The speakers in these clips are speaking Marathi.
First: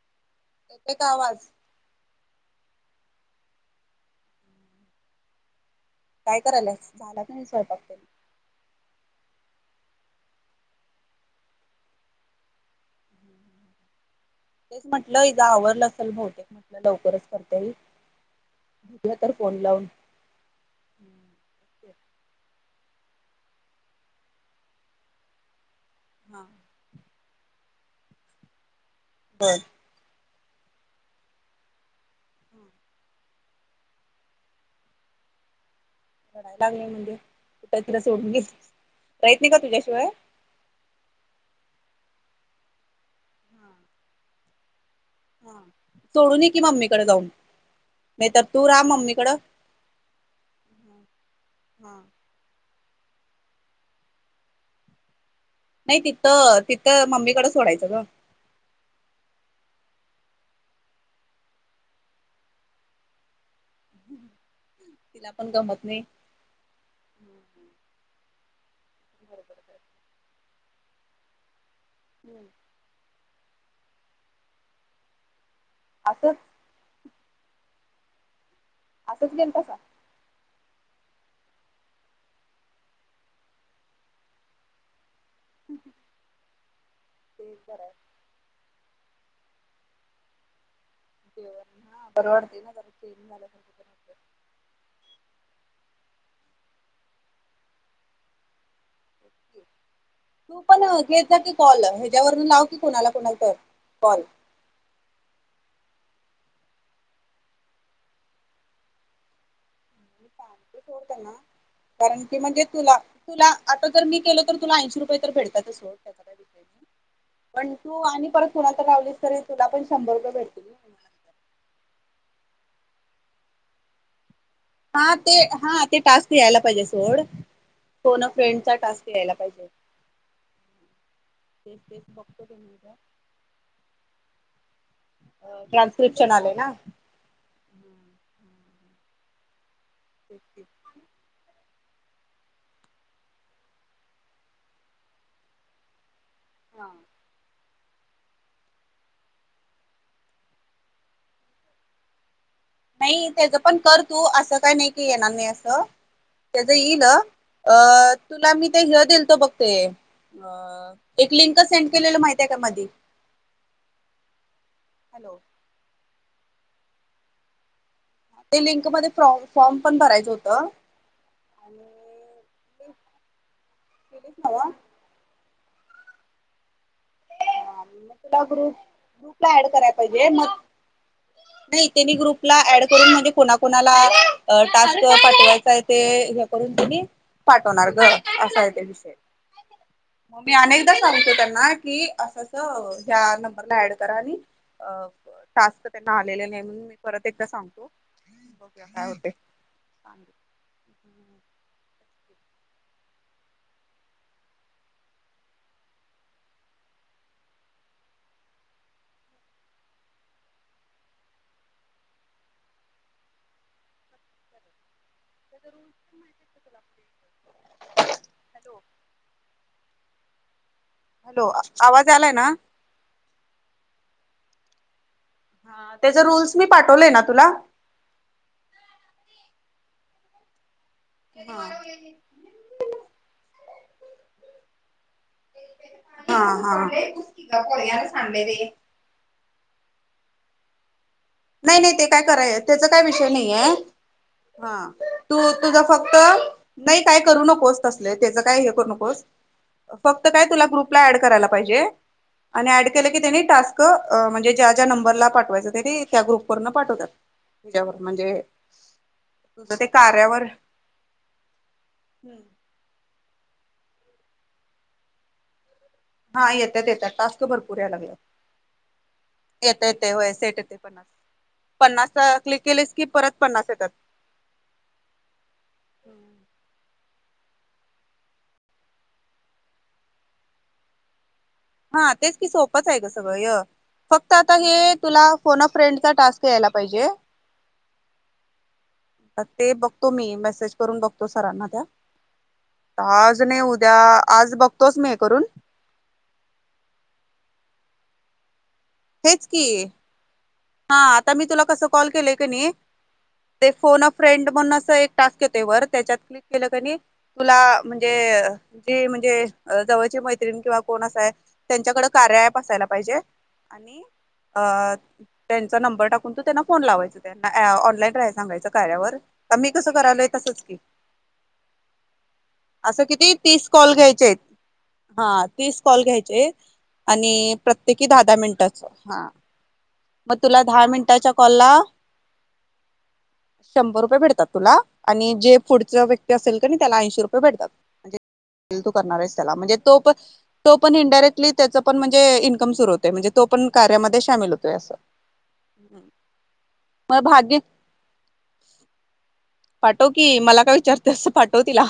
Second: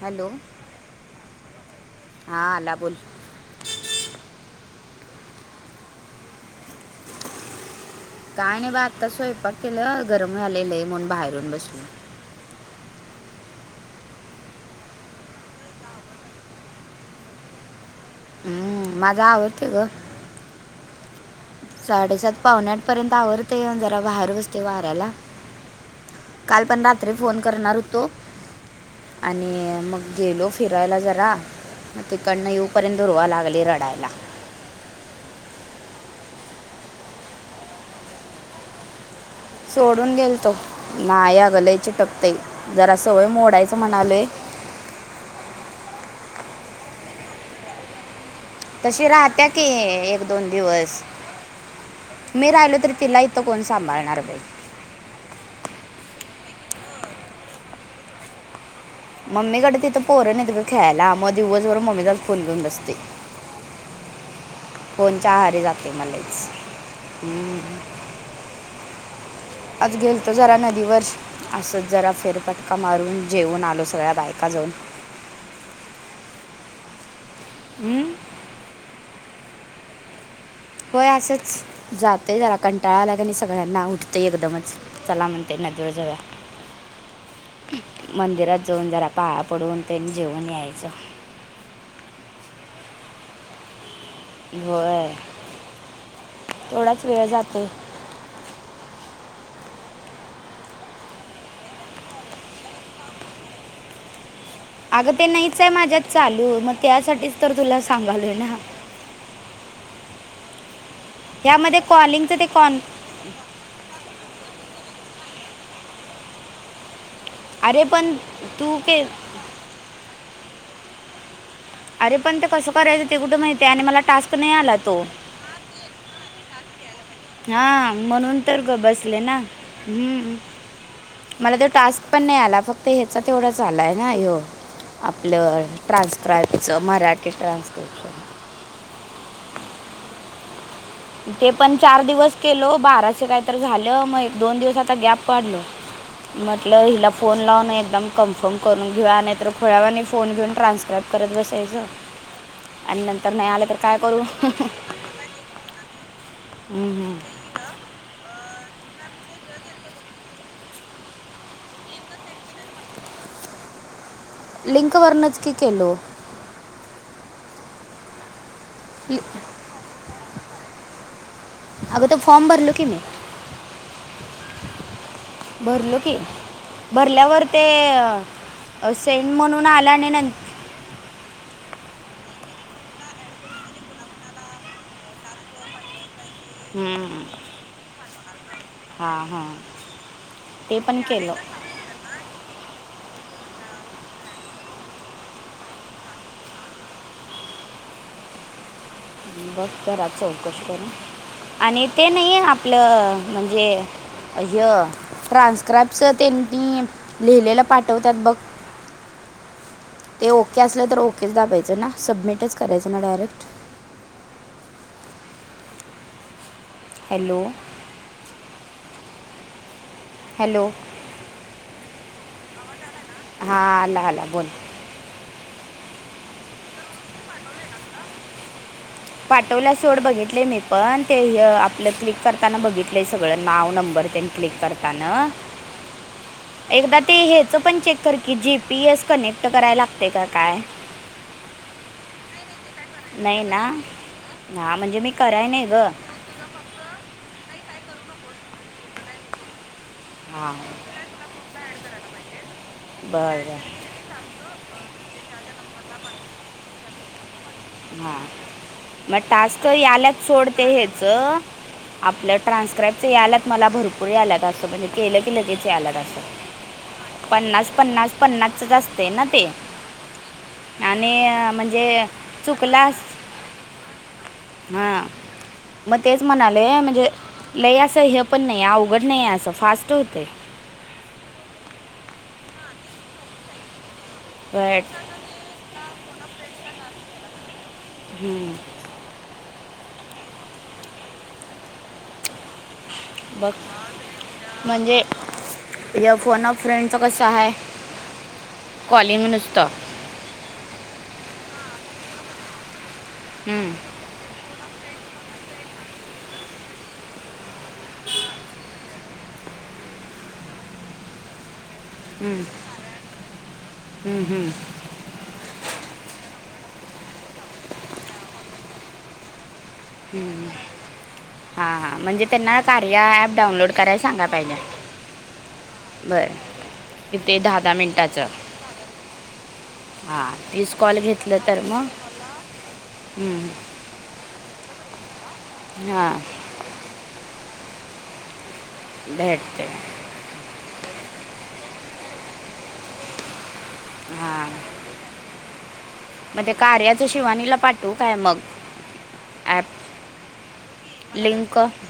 हॅलो एक आवाज हा अला बोल काय करायलास झाला नाही स्वयंकते? काय नाही बा आता स्वयंपाक केलं गरम झालेलंय म्हून बाहेरून बसल. तेच म्हटलं ह आवरलं असेल बहुतेक म्हटलं लवकरच करतई. हम्म, बघ माझं तर फोन आवडते ग लावून साडेसात पावन आठ पर्यंत आवरते येऊ जरा बाहेर बसते वाऱ्याला हा काल पण रात्री फोन करणार होतो बर आणि मग गेलो फिरायला जरा मग तिकडनं येऊपर्यंत ुरवा लागली रडायला. लढायलागले म्हणे कुठ तिला सोडून घेत. सोडून गेलतो नाही अगलाय चिटकते जरा सवय मोडायचं म्हणालय सोडू नय की मम्मीकडे जाऊन. म तर तूर तशी राहत्यांत ओ एक दोन दिवस हा मी राहिलो तरी तिला इथं कोण सांभाळणार नाही. नाही तिथं तिथं मम्मीकडे सोडायचं ना. मम्मीकडे तिथं पोरं नाही त खेळायला मग दिवसभर मम्मी जा फोन घेऊन बसते. हम्म [inaudible] फोनच्या आहारीे जाते मलाच हम्म. बरोबर. आज गेल तरो जरा नदीवर असत जरा फेरपट. का मारून जेवन आलो सगळ्या बायकाजऊन. असंच. हमं. असंच गेलता का? होय असंच जातय जरा कंटाळाआला आणि सगळ्यांना उठतंय एकदमच. चालम्हणते ना जोर जोया. राय [unintelligible] मंदिरात जाऊन जरा पाया पडून त्यांनी जेऊन यायचं. पाणवर्ती [unintelligible] बर थोडाच वेळ जातोय. होतं. तू पण घ्यायचा की कॉल ह्याच्यावरून लाव की कोणाला कोणाला तर कॉल. अगं ते नाहीच आहे माझ्यात चालू मग त्यासाठीच तर तुला सांगालोय ना. मी सांगते थोडत ना ह्यामध्ये कारण की कॉलिंगचं ते म्हणजे कॉन तुला. तुला आता जर मी केलं तर तुला ऐंशी रुपय तर भटताातच. पण अरे तू आणि परत कुणा तू तर के लावलीस तरी तुला पण शंभर रुपये भेटतील. अरे पण ते कसं करायचं ते कुठं माहिती आहे आणि मला टास्क नाही आलात. हा ते हा ते टास्क घ्यायला पाहिजे सोड. हा फोन अ म्हणून तर फ्रेंडचा ग टास्क बसले यायला ना पाहिजे हम्म. मला तो तेच टास्क तेच पण नाही बघतो की आला मी फक्त ह्याचा तेवढा झालाय ना यो. आपलं ट्रान्स्क्रिप्शन आलंय ट्रान्स्क्राईबच ना मराठी ट्रान्सक्रीप्शन. े [inaudible] ते पण चार दिवस केलो बाराच काहीत झालं मग एक दोन दिवस आता गॅप काढलो. [inaudible] म्हटलं हा हिला फोन लावून एकदम. कन्फर्म करून घ्या नाहीतर थोड्या वेळाने फोन घेऊन ट्रान्स्क्राॅब करत बसायचं. आणि नाही नंतर त्याचं आलं तर पण काय कर करू तू असं काही नाही की येणार नाही असं. त्याच येईल हम्म. अ तुला मी ते हे दिल तर बघते ते अ एक लिंक सेंड केली माहिती का मधी? लिंक हॅलो वर्णच की केलो. ते लिंक त्यामध्ये लि- ॉर्म पण भरायच होत. अ. अगं ते फॉर्म भरलो की मी भरलो की भरल्यावर ते मग तुला ग्रुप सेंट म्हणून आलं आणि नंत ह [inaudible] ते ग्रुपला ऍड करून म्हणजे कोणा कोणाला टास्क पाठवायचा आहे ते [unintelligible] [unintelligible] न तुम्ही पाठवणार ग असा हां हां ममी ते अनेकदा पण केलं सांगतो त्यांना की असं [unintelligible] हॅलो ह्या नंबरला ऍड करा आणि अ टास्क त्यांना आलेले नाही म्हणून, मी परत एकदा सांगतो बघ काय होते. बघ घरात चौकशी कर आणि ते नाहीे आपलं म्हणजे, अय ट्रान्स्क्रायपस त्यांनी लिहिलेला पाठवतात बघ. ते ओके असलं तर ओेच दाबायचं ना, सबमिटच करायचं ना, डायरेक्ट [inaudible] हॅलो हॅलो. हॅलो आवाज आलाय ना, हा आला आला बोल. त्याच रूल्स मी पाठवलेय ना, तुला पाठवला सोड बघितले मी पण ते हा यअआपलं क्लिक कर ताना बघितलं सगळं नाव नंबर त्यांनी क्लिक करताना, हा हा एकदा ते हेच पण चेक कर की जीपी एस कनेक्ट करायला लागते का काय? नाही, नाही, ते काय कराय त्याचा काय विषय नाही हे हा हां म्हणजे मी तू कराय नाही तुझ ग फक्त अ नाही काय करू नकोस तसले, त्याचं काय हे करू नकोस. फक्त काय हां तुला ग्रुपला ऍड करायला पाहिजे. आणि ऍड केलं की त्यानी बरं टास्क अ म्हणजे ज्या, ज्या, नंबरला पाठवायचं ते त्या ग्रुप वरन पाठवतात. तुझ्यावर हा म्हणजे मग टास्क तुझं ते याल्यात कार्यावर सोड ते हेच. आपलं ट्रान्स्क्राईबच यालात. मला भरपूर या आलात. असतं म्हणजे केलं की लगेच यालात असतं. हा येतात, येतात, टास्क भरपूर यायला लागलेत पन्नासच असते ना ते येत, येते, होय सेट ते पन्नास आणि अ, म्हणजे पन्नास अ क्लिक केलेस की परत पन्नास येतात. हा. मग तेच म्हणाले, म्हणजे लई असं हे पण नाही अवघड, नाही आहे असं फास्ट होत. हा तेच की सोपंच आहे ग सगळं य फक्त आता हे बट तुला फोन फ्रेंडचा टास्क यायला पाहिजे. हम्म. त ते बघतो मी मेसेज करून बघतो सरांना त्या. आज बघ नाही उद्या आज बघतोच मी हे करून. या फोन फ्रेंडच कस आहे कॉलिंग हेच नुसतं. की हा आता मी तुला कसं कॉल केलंय क नई ते हम्म, फोन अ फ्रेंड म्हणून असं एक टास्क येतोय, वर त्याच्यात क्लिक केलं कणी. तुला म्हणजे जी म्हणजे जवळची मैत्रिण किंवा कोण असा आहे त्यांच्याकड कार्या हम्म, अॅप असायला पाहिजे आणि हम्म, हम्म. अ त्यांचा नंबर टाकून तू त्यांना फोन लावायचा त्यांना अॅव ऑनलाईन राहायल सांगायचं कार्यावर. आ मी कसं करायला तसंच की. हा म्हणजे त्यांना असं कार्य किती ऍप तीस डाऊनलोड कॉल करायला सांगा घ्यायचेत पाहिजे. हा तीस कॉल बरं घ्यायचे आणि किती दहा प्रत्येकी दहा, मिनटाचं दहा, मिनिटाच हा. हां म तुला तीस दहा कॉल मिनिटाच्या घेतलं कॉल तर ला मग हम्म, शंभर रुपये भेडतात तुला आणि जे फुडच हां व्यक्ती असेल कनी त्याला ऐंशी रुपये भेटतात. तू करणार आहेस त्याला भेटते म्हणजे, तो पण तो पण इनडायरेक्टली त्याच पण म्हणजे इनकम सुरू होत. म्हणजे तो पण कार्यामध्ये शामील होतोय असं मते कार्याच मग शिवानीला भाग्य पाठू काय मग? ॲप पाठव की मला का विचारते असं पाठव लिंक तिला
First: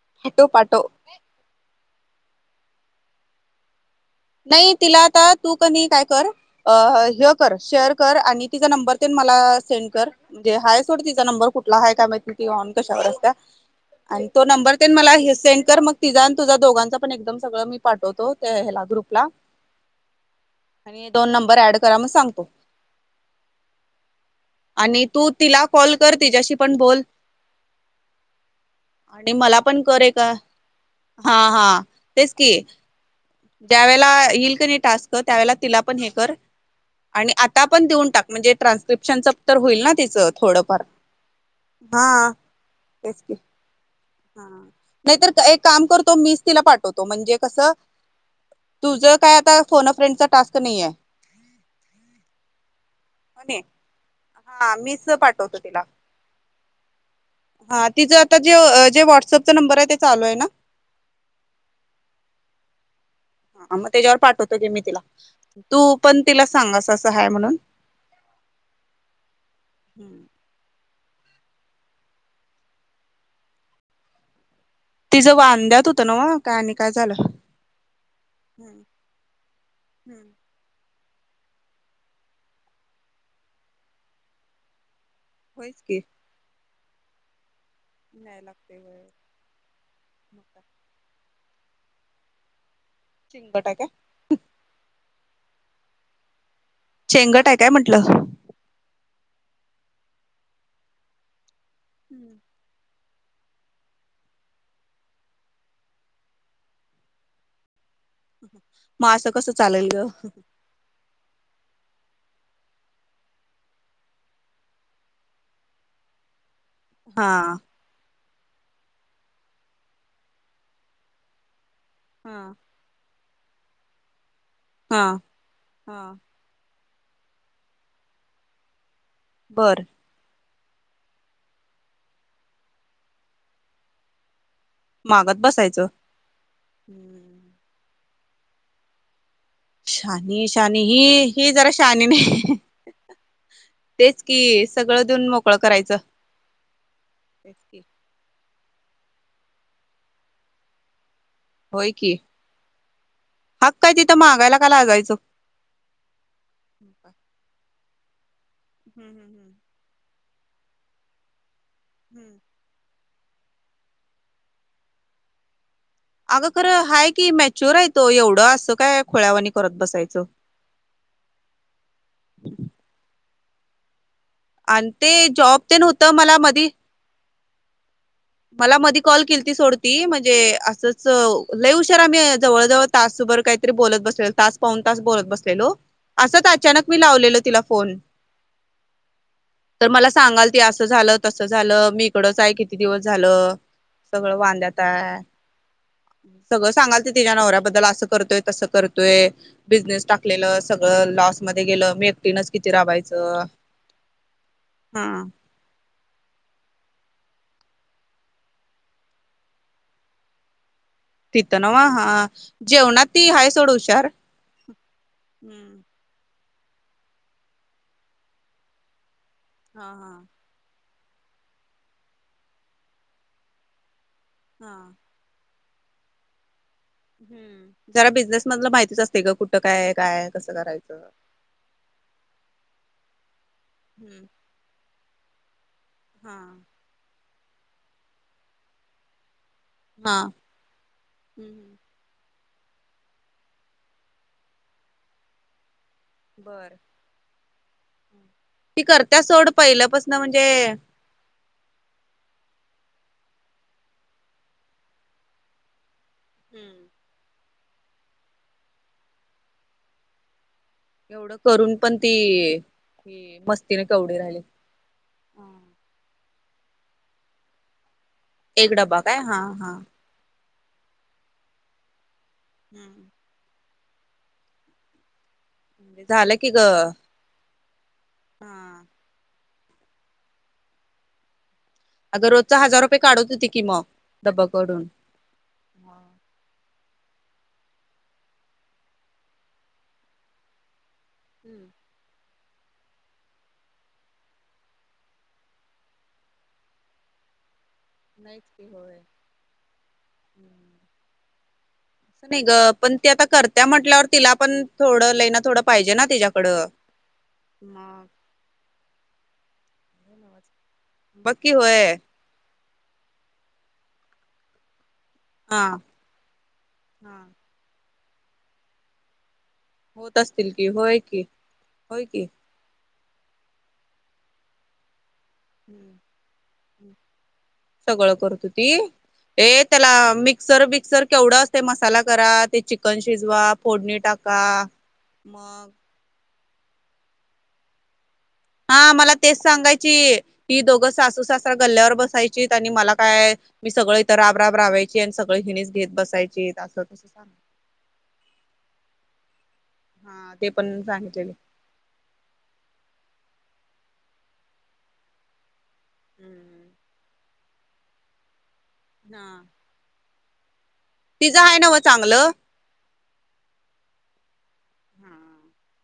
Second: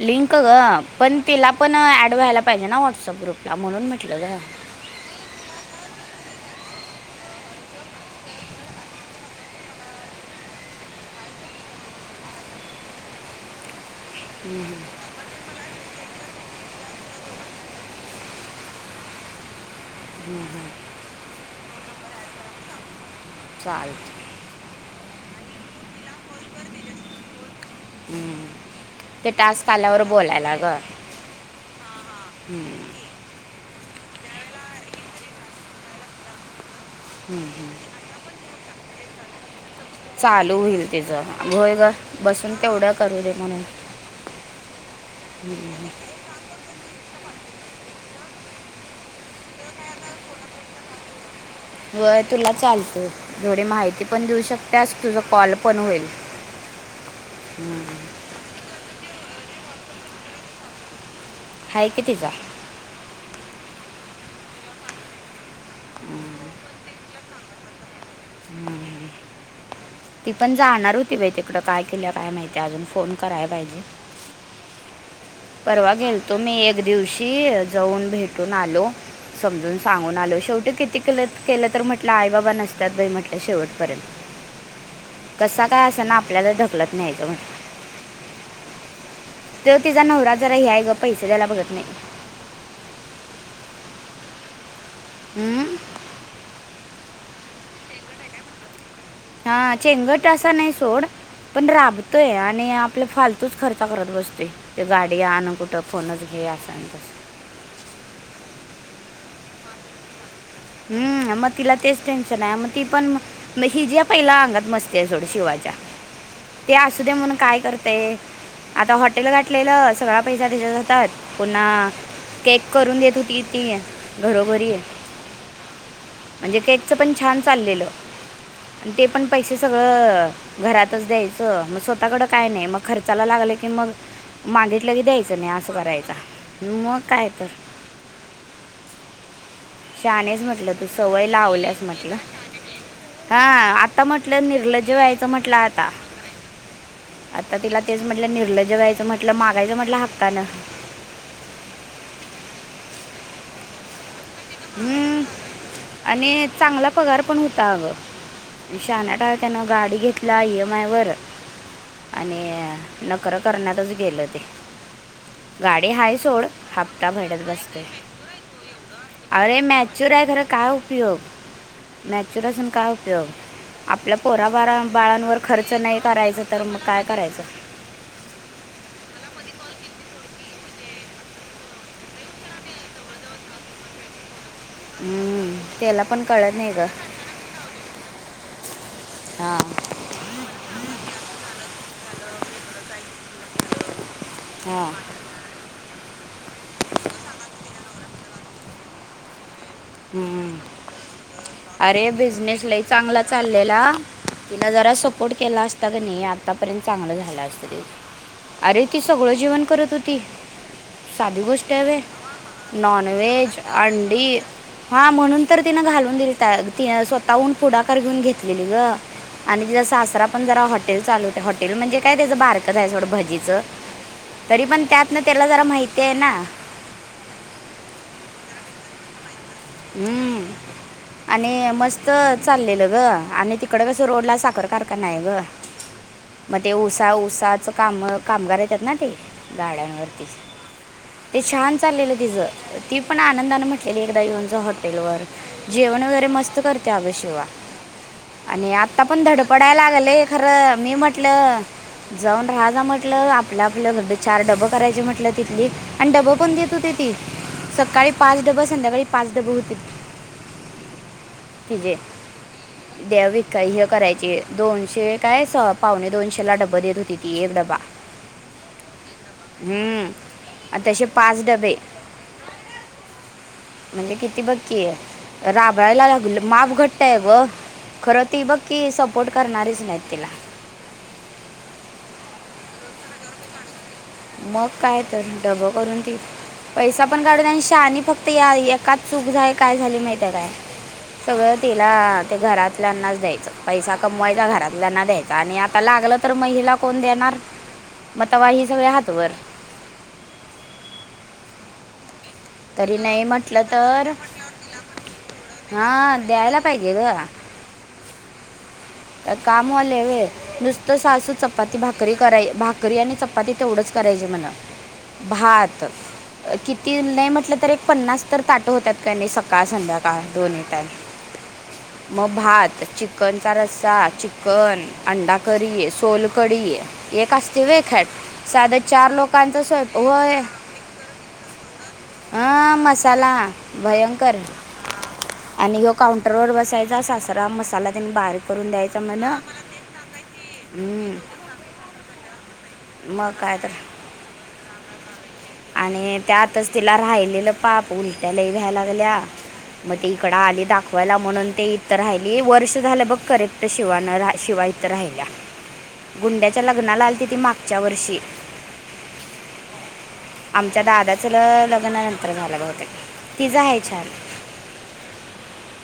लिंक ग पाठव, पण तिला पण ऍड व्हायला पाहिजे ना, व्हॉट्सअप ग्रुपला म्हणून म्हटलं ग नाही तिला आता तू कणी काय कर अ ह कर शेअर कर आणि तिचा नंबर तेन मला सेंड कर. म्हणजे हय सोड तिचा नंबर कुठला आहे काय माहिती ती ऑन कशावर असत्या. आणि तो नंबर तेन मला सेंड कर मग तिझा आणि तुझा दोघांचा पण एकदम सगळं मी पाठवतो हया ग्रुपला [unintelligible] आणि दोन नंबर ऍड करा मग सांगतो. चालेल. आणि तू तिला कॉल कर तिच्याशी पण बोल. हम्म. ते आणि मला टास्क पण आल्यावर करे का बोलायला ग हम्म. हा हा तेच कि ज्या वेळेला येईल का नाही टास्क त्यावेेळेला तिला पण हे कर आणि आता पण देऊन टाक म्हणजे ट्रान्स्क्रिप्शनच तर होईल ना तिचं चालू थोडंफार होईल त्याचं होय ग हा बसून तेवढ करू तेच दे की म्हणून हा नाहीतर एक काम करतो मीच तिला पाठ म्हणजे कस तुझ काय आता फोन अ फ्रेंडचा टास्क नाहीये होय तुला चालते हो नाही? थोडी माहिती पण देऊ हा शकतेस मीच तुझ कॉल पाठवतो पण तिला होईल. हम्म ताे जो जे व्हॉट्सअपचा नंबर आहे ते चालू आहे ना हाय कि ति जा ह मग त्याच्यावर पाठवतो गी मी तिला तू पण तिला सांगस असं हाय म्हणून हम् ती पण जाणार होती बाई तिकड काय केल्या काय माहितीय अजून फोन कराय पाहिजे. तिचं वा परवा गेलतो मी एक दिवशी जाऊन भेटून आलो. समजून सांगून हम्म. आलो शेवटी किती के केलं तर म्हटलं आई बाबा नसत्यात बाई म्हटलं शेवटपर्यंत [unintelligible] कसा काय की. असंना आपल्याला ढकलत न्यायचं म्हटलं [unintelligible] त्योव तिचा नवरा मग जरा काय हय आहे ग पैसे द्यायला बघत नाही. चिंगट आहे का? हम्म चेंगट आहे काय म्हटलं हा चेंगट असा नाही सोड पण राबतोय हम्म. आणि आपल फालतूच खर्च करत बसतोय ते गाडी आण कुठं फोनच घे असं आणि तस मग असं कसं चालेल ग हम्म मग तिला तेच टेन्शन आहे मग ती पण म हिज्या पहिल्या अंगात मस्ती आहे सोड शिवाच्या ते असू दया हा म्हणून काय करत. ते आता हॉटेल गाठलेलं सगळा पैसा त्याच्यात जातात पुन्हा हा केक करून देत होती ती ये घरोघरी आहे. हा हा म्हणजे केकच पण छान चाललेलं आणि ते पण पैसे बर सगळं घरातच द्यायचं मग स्वतःकड काय नाही मग खर्चाला लागलं की मग मागे मागलं की मागत द्यायचं नाही असं बसायचं. करायचा मग हम्म. काय तर शानेच शानी म्हटलं शानी तू ही सवय ही जरा लावल्यास शानी म्हटलं नाही हा आता तेच म्हटलं की निर्लज्ज सगळं देऊन व्हायचं म्हंटलं मोकळं आता करायचं. आता तिला तेच म्हटलं निर्लज्ज व्हायच म्हंटलं मागायचं म्हटलं हक्कान होय की हक काय तिथं मागायला का लाजायचं? हम्म आणि चांगला मग काय. पगार पण होता अगं हम्म शाहणा होता हम्म त्यान गाडी घेतला ई एम आय वर हम्म. आणि नखरं करण्यातच गेलं ते गाडी हायच अगं खरं हाय की मॅच्युअर आहे तो एवढं असं काय खुळ्यावानी अरे करत मॅच्युअर बसायचं. आहे खरं काय उपयोग मॅच्युअर असून काय उपयोग आपल्या पोरा बारा आणि ते बाळांवर जॉब खर्च तेन नाही होतं मला करायच तर मधी मग काय करायचं मला मधी कॉल केलती सोड ती म्हणजे असंच लई हुशर आम्ही जवळ जवळ तासभर काहीतरी बोलत बसलेलो तास पाऊण तास बोलत हम्म, बसलेलो त्याला पण असच कळत नाही ग अचानक मी लावलेलो तिला फोन हां तर मला सांगाल ती असं झालं तसं झालं मी इकडंच आहे किती दिवस झालं सगळं वांद्यात हां आहे. सगळं सांगाल ते तिच्या नवऱ्याबद्दल असं करतोय तसं करतोय बिझनेस हम्म. टाकलेलं सगळं लॉस मध्ये गेलं मी अरे एकटीनच किती रावायचं तिन जरा सपोर्ट केला असता का नाही आतापर्यंत चांगलं झालं असतं ते अरे ती सगळं जेवण करत होती साधी तिथं गोष्ट नव्ह आहेवे हा जेवणात नॉन ती हाय व्हेज सोड हुशार अंडी हा म्हणून तर हम्म तिनं घालून दिली ति स्वतःहून पुढाकार घेऊन घेतलेली ग आणि ति हा हा सासरा पण जरा हॉटेल चालूते हॉटेल म्हणजे काय त्याचं बारकच आहे सोडं भजीचं तरी हा पण त्यातन त्याला जरा माहिती आहे ना हम् जरा बिझनेस मधला माहितीच असते का कुठ काय कं हम्म. करायचं आणि मस्त चाललेलं ग आणि तिकड कसं हम्म रोड ला साखर कार का नाही ग हा मग ते उऊसा उऊसाच काम कामगार येतात ना ते गाड्यांवरती ते हम्म छान चाललेलं ति ज ती पण आनंदान म्हटलेली एकदा येऊनच हॉटेल वर जेवण वगर रे मस्त बर करते आवेशिवा आणि ती आता करत्या पण सोड धडपडाय पहिल्यापासन लागले म्हणजे खरं मी म्हटलं जाऊन राहा जा म्हटलं आपलं आपलं घर चार डबं करायची म्हटलं तिथली आणि डबं पण देत हम्म होते ती सकाळी पाच डब संध्याकाळी पाच डब होते एवढं करून पण तिजे ती द्या ही विक मस्तीने ह केवढी राहिली करायचे दोनशे काय सप पाहणे दोनशेला डब्बा देत होती ती एक ड्बा एक डबा काय हा हा हम्म तसे पाच डबे [unintelligible] म्हणजे किती बक्की आहे राबाळायला झालं लागल की ग माप घट्ट आहे व खरं ती बघ हा की सपोर्ट करणारीच नाही तिला अगं रोजचा हजार रुपये काढत होते की मग डब्बा मग कडून काय तर डबं हा करून त पैसा पण काढून आणि शानी फक्त या एकाच चूक झाय काय झाली माहिित काय सगळं हम्म तिला ते घरात नाच द्यायच पैसा कमवायचा घरातल्यांना द्यायचा आणि आता लागलं तर महिला कोण देणार मग नाहीच तेव्हा की ही सगळे होय हातवर हम् नाही ग पण तरी ती नाही आता म्हटलं करत्या म्हंटल्यावर तर तिला पण थोडं लईना थोडं पाहिजे ना हां तिच्याकडं द्यायला पाहिजे ग ह कामवाले व नुसतं सासू बघ की चपाती होय भाकरी कराय भाकरी आणि चपाती तेवढंच करायची मला हा भात किती हा नाही म्हटलं तर एक पन्नास तर ताट होतात काय नाही स काळ होत संध्याकाळ असतील दोन की मिटई होय की होय की मग भात च चिकनचा रस्सा चिकन अंडा हम्म. सोलकडी एक असते वखट सगळं करत होती साध्या चार लोकांच ए त्याला मिक्सर बिक्सर केवढा असते मसाला करा ते हां चिकन मसाला शिजवा फोडणी टाका मग काउंटरवरर बसायचा सासरा मसाला त्यांनी बाहेर हा मला तेच सांगायची की दोघं सासू सासरा गल्ल्यावर बसायची आणि मला मग काय मी तर सगळे इथ राब राब रावायची आणि सगळ हिनेच... आणि त्यातच तिला राहिलेलं.... पाप उलट्यालय व्हायला लागल्या मग ते इकड हा आले पण दाखवायला सांगितले म्हणून ते.... राहिली वर्ष झालं बघ करेक्ट शिवान शिवा इथं राहिल्या गुंड्या... च्या हम्म. लग्नाला आली त ती मागच्या वर्षी... हा आमच्या दादाचं ल तिचं आहे नव्ह चांगलं? लग्नानंतर झालेलं होते तिझं आहे छान... हम्म...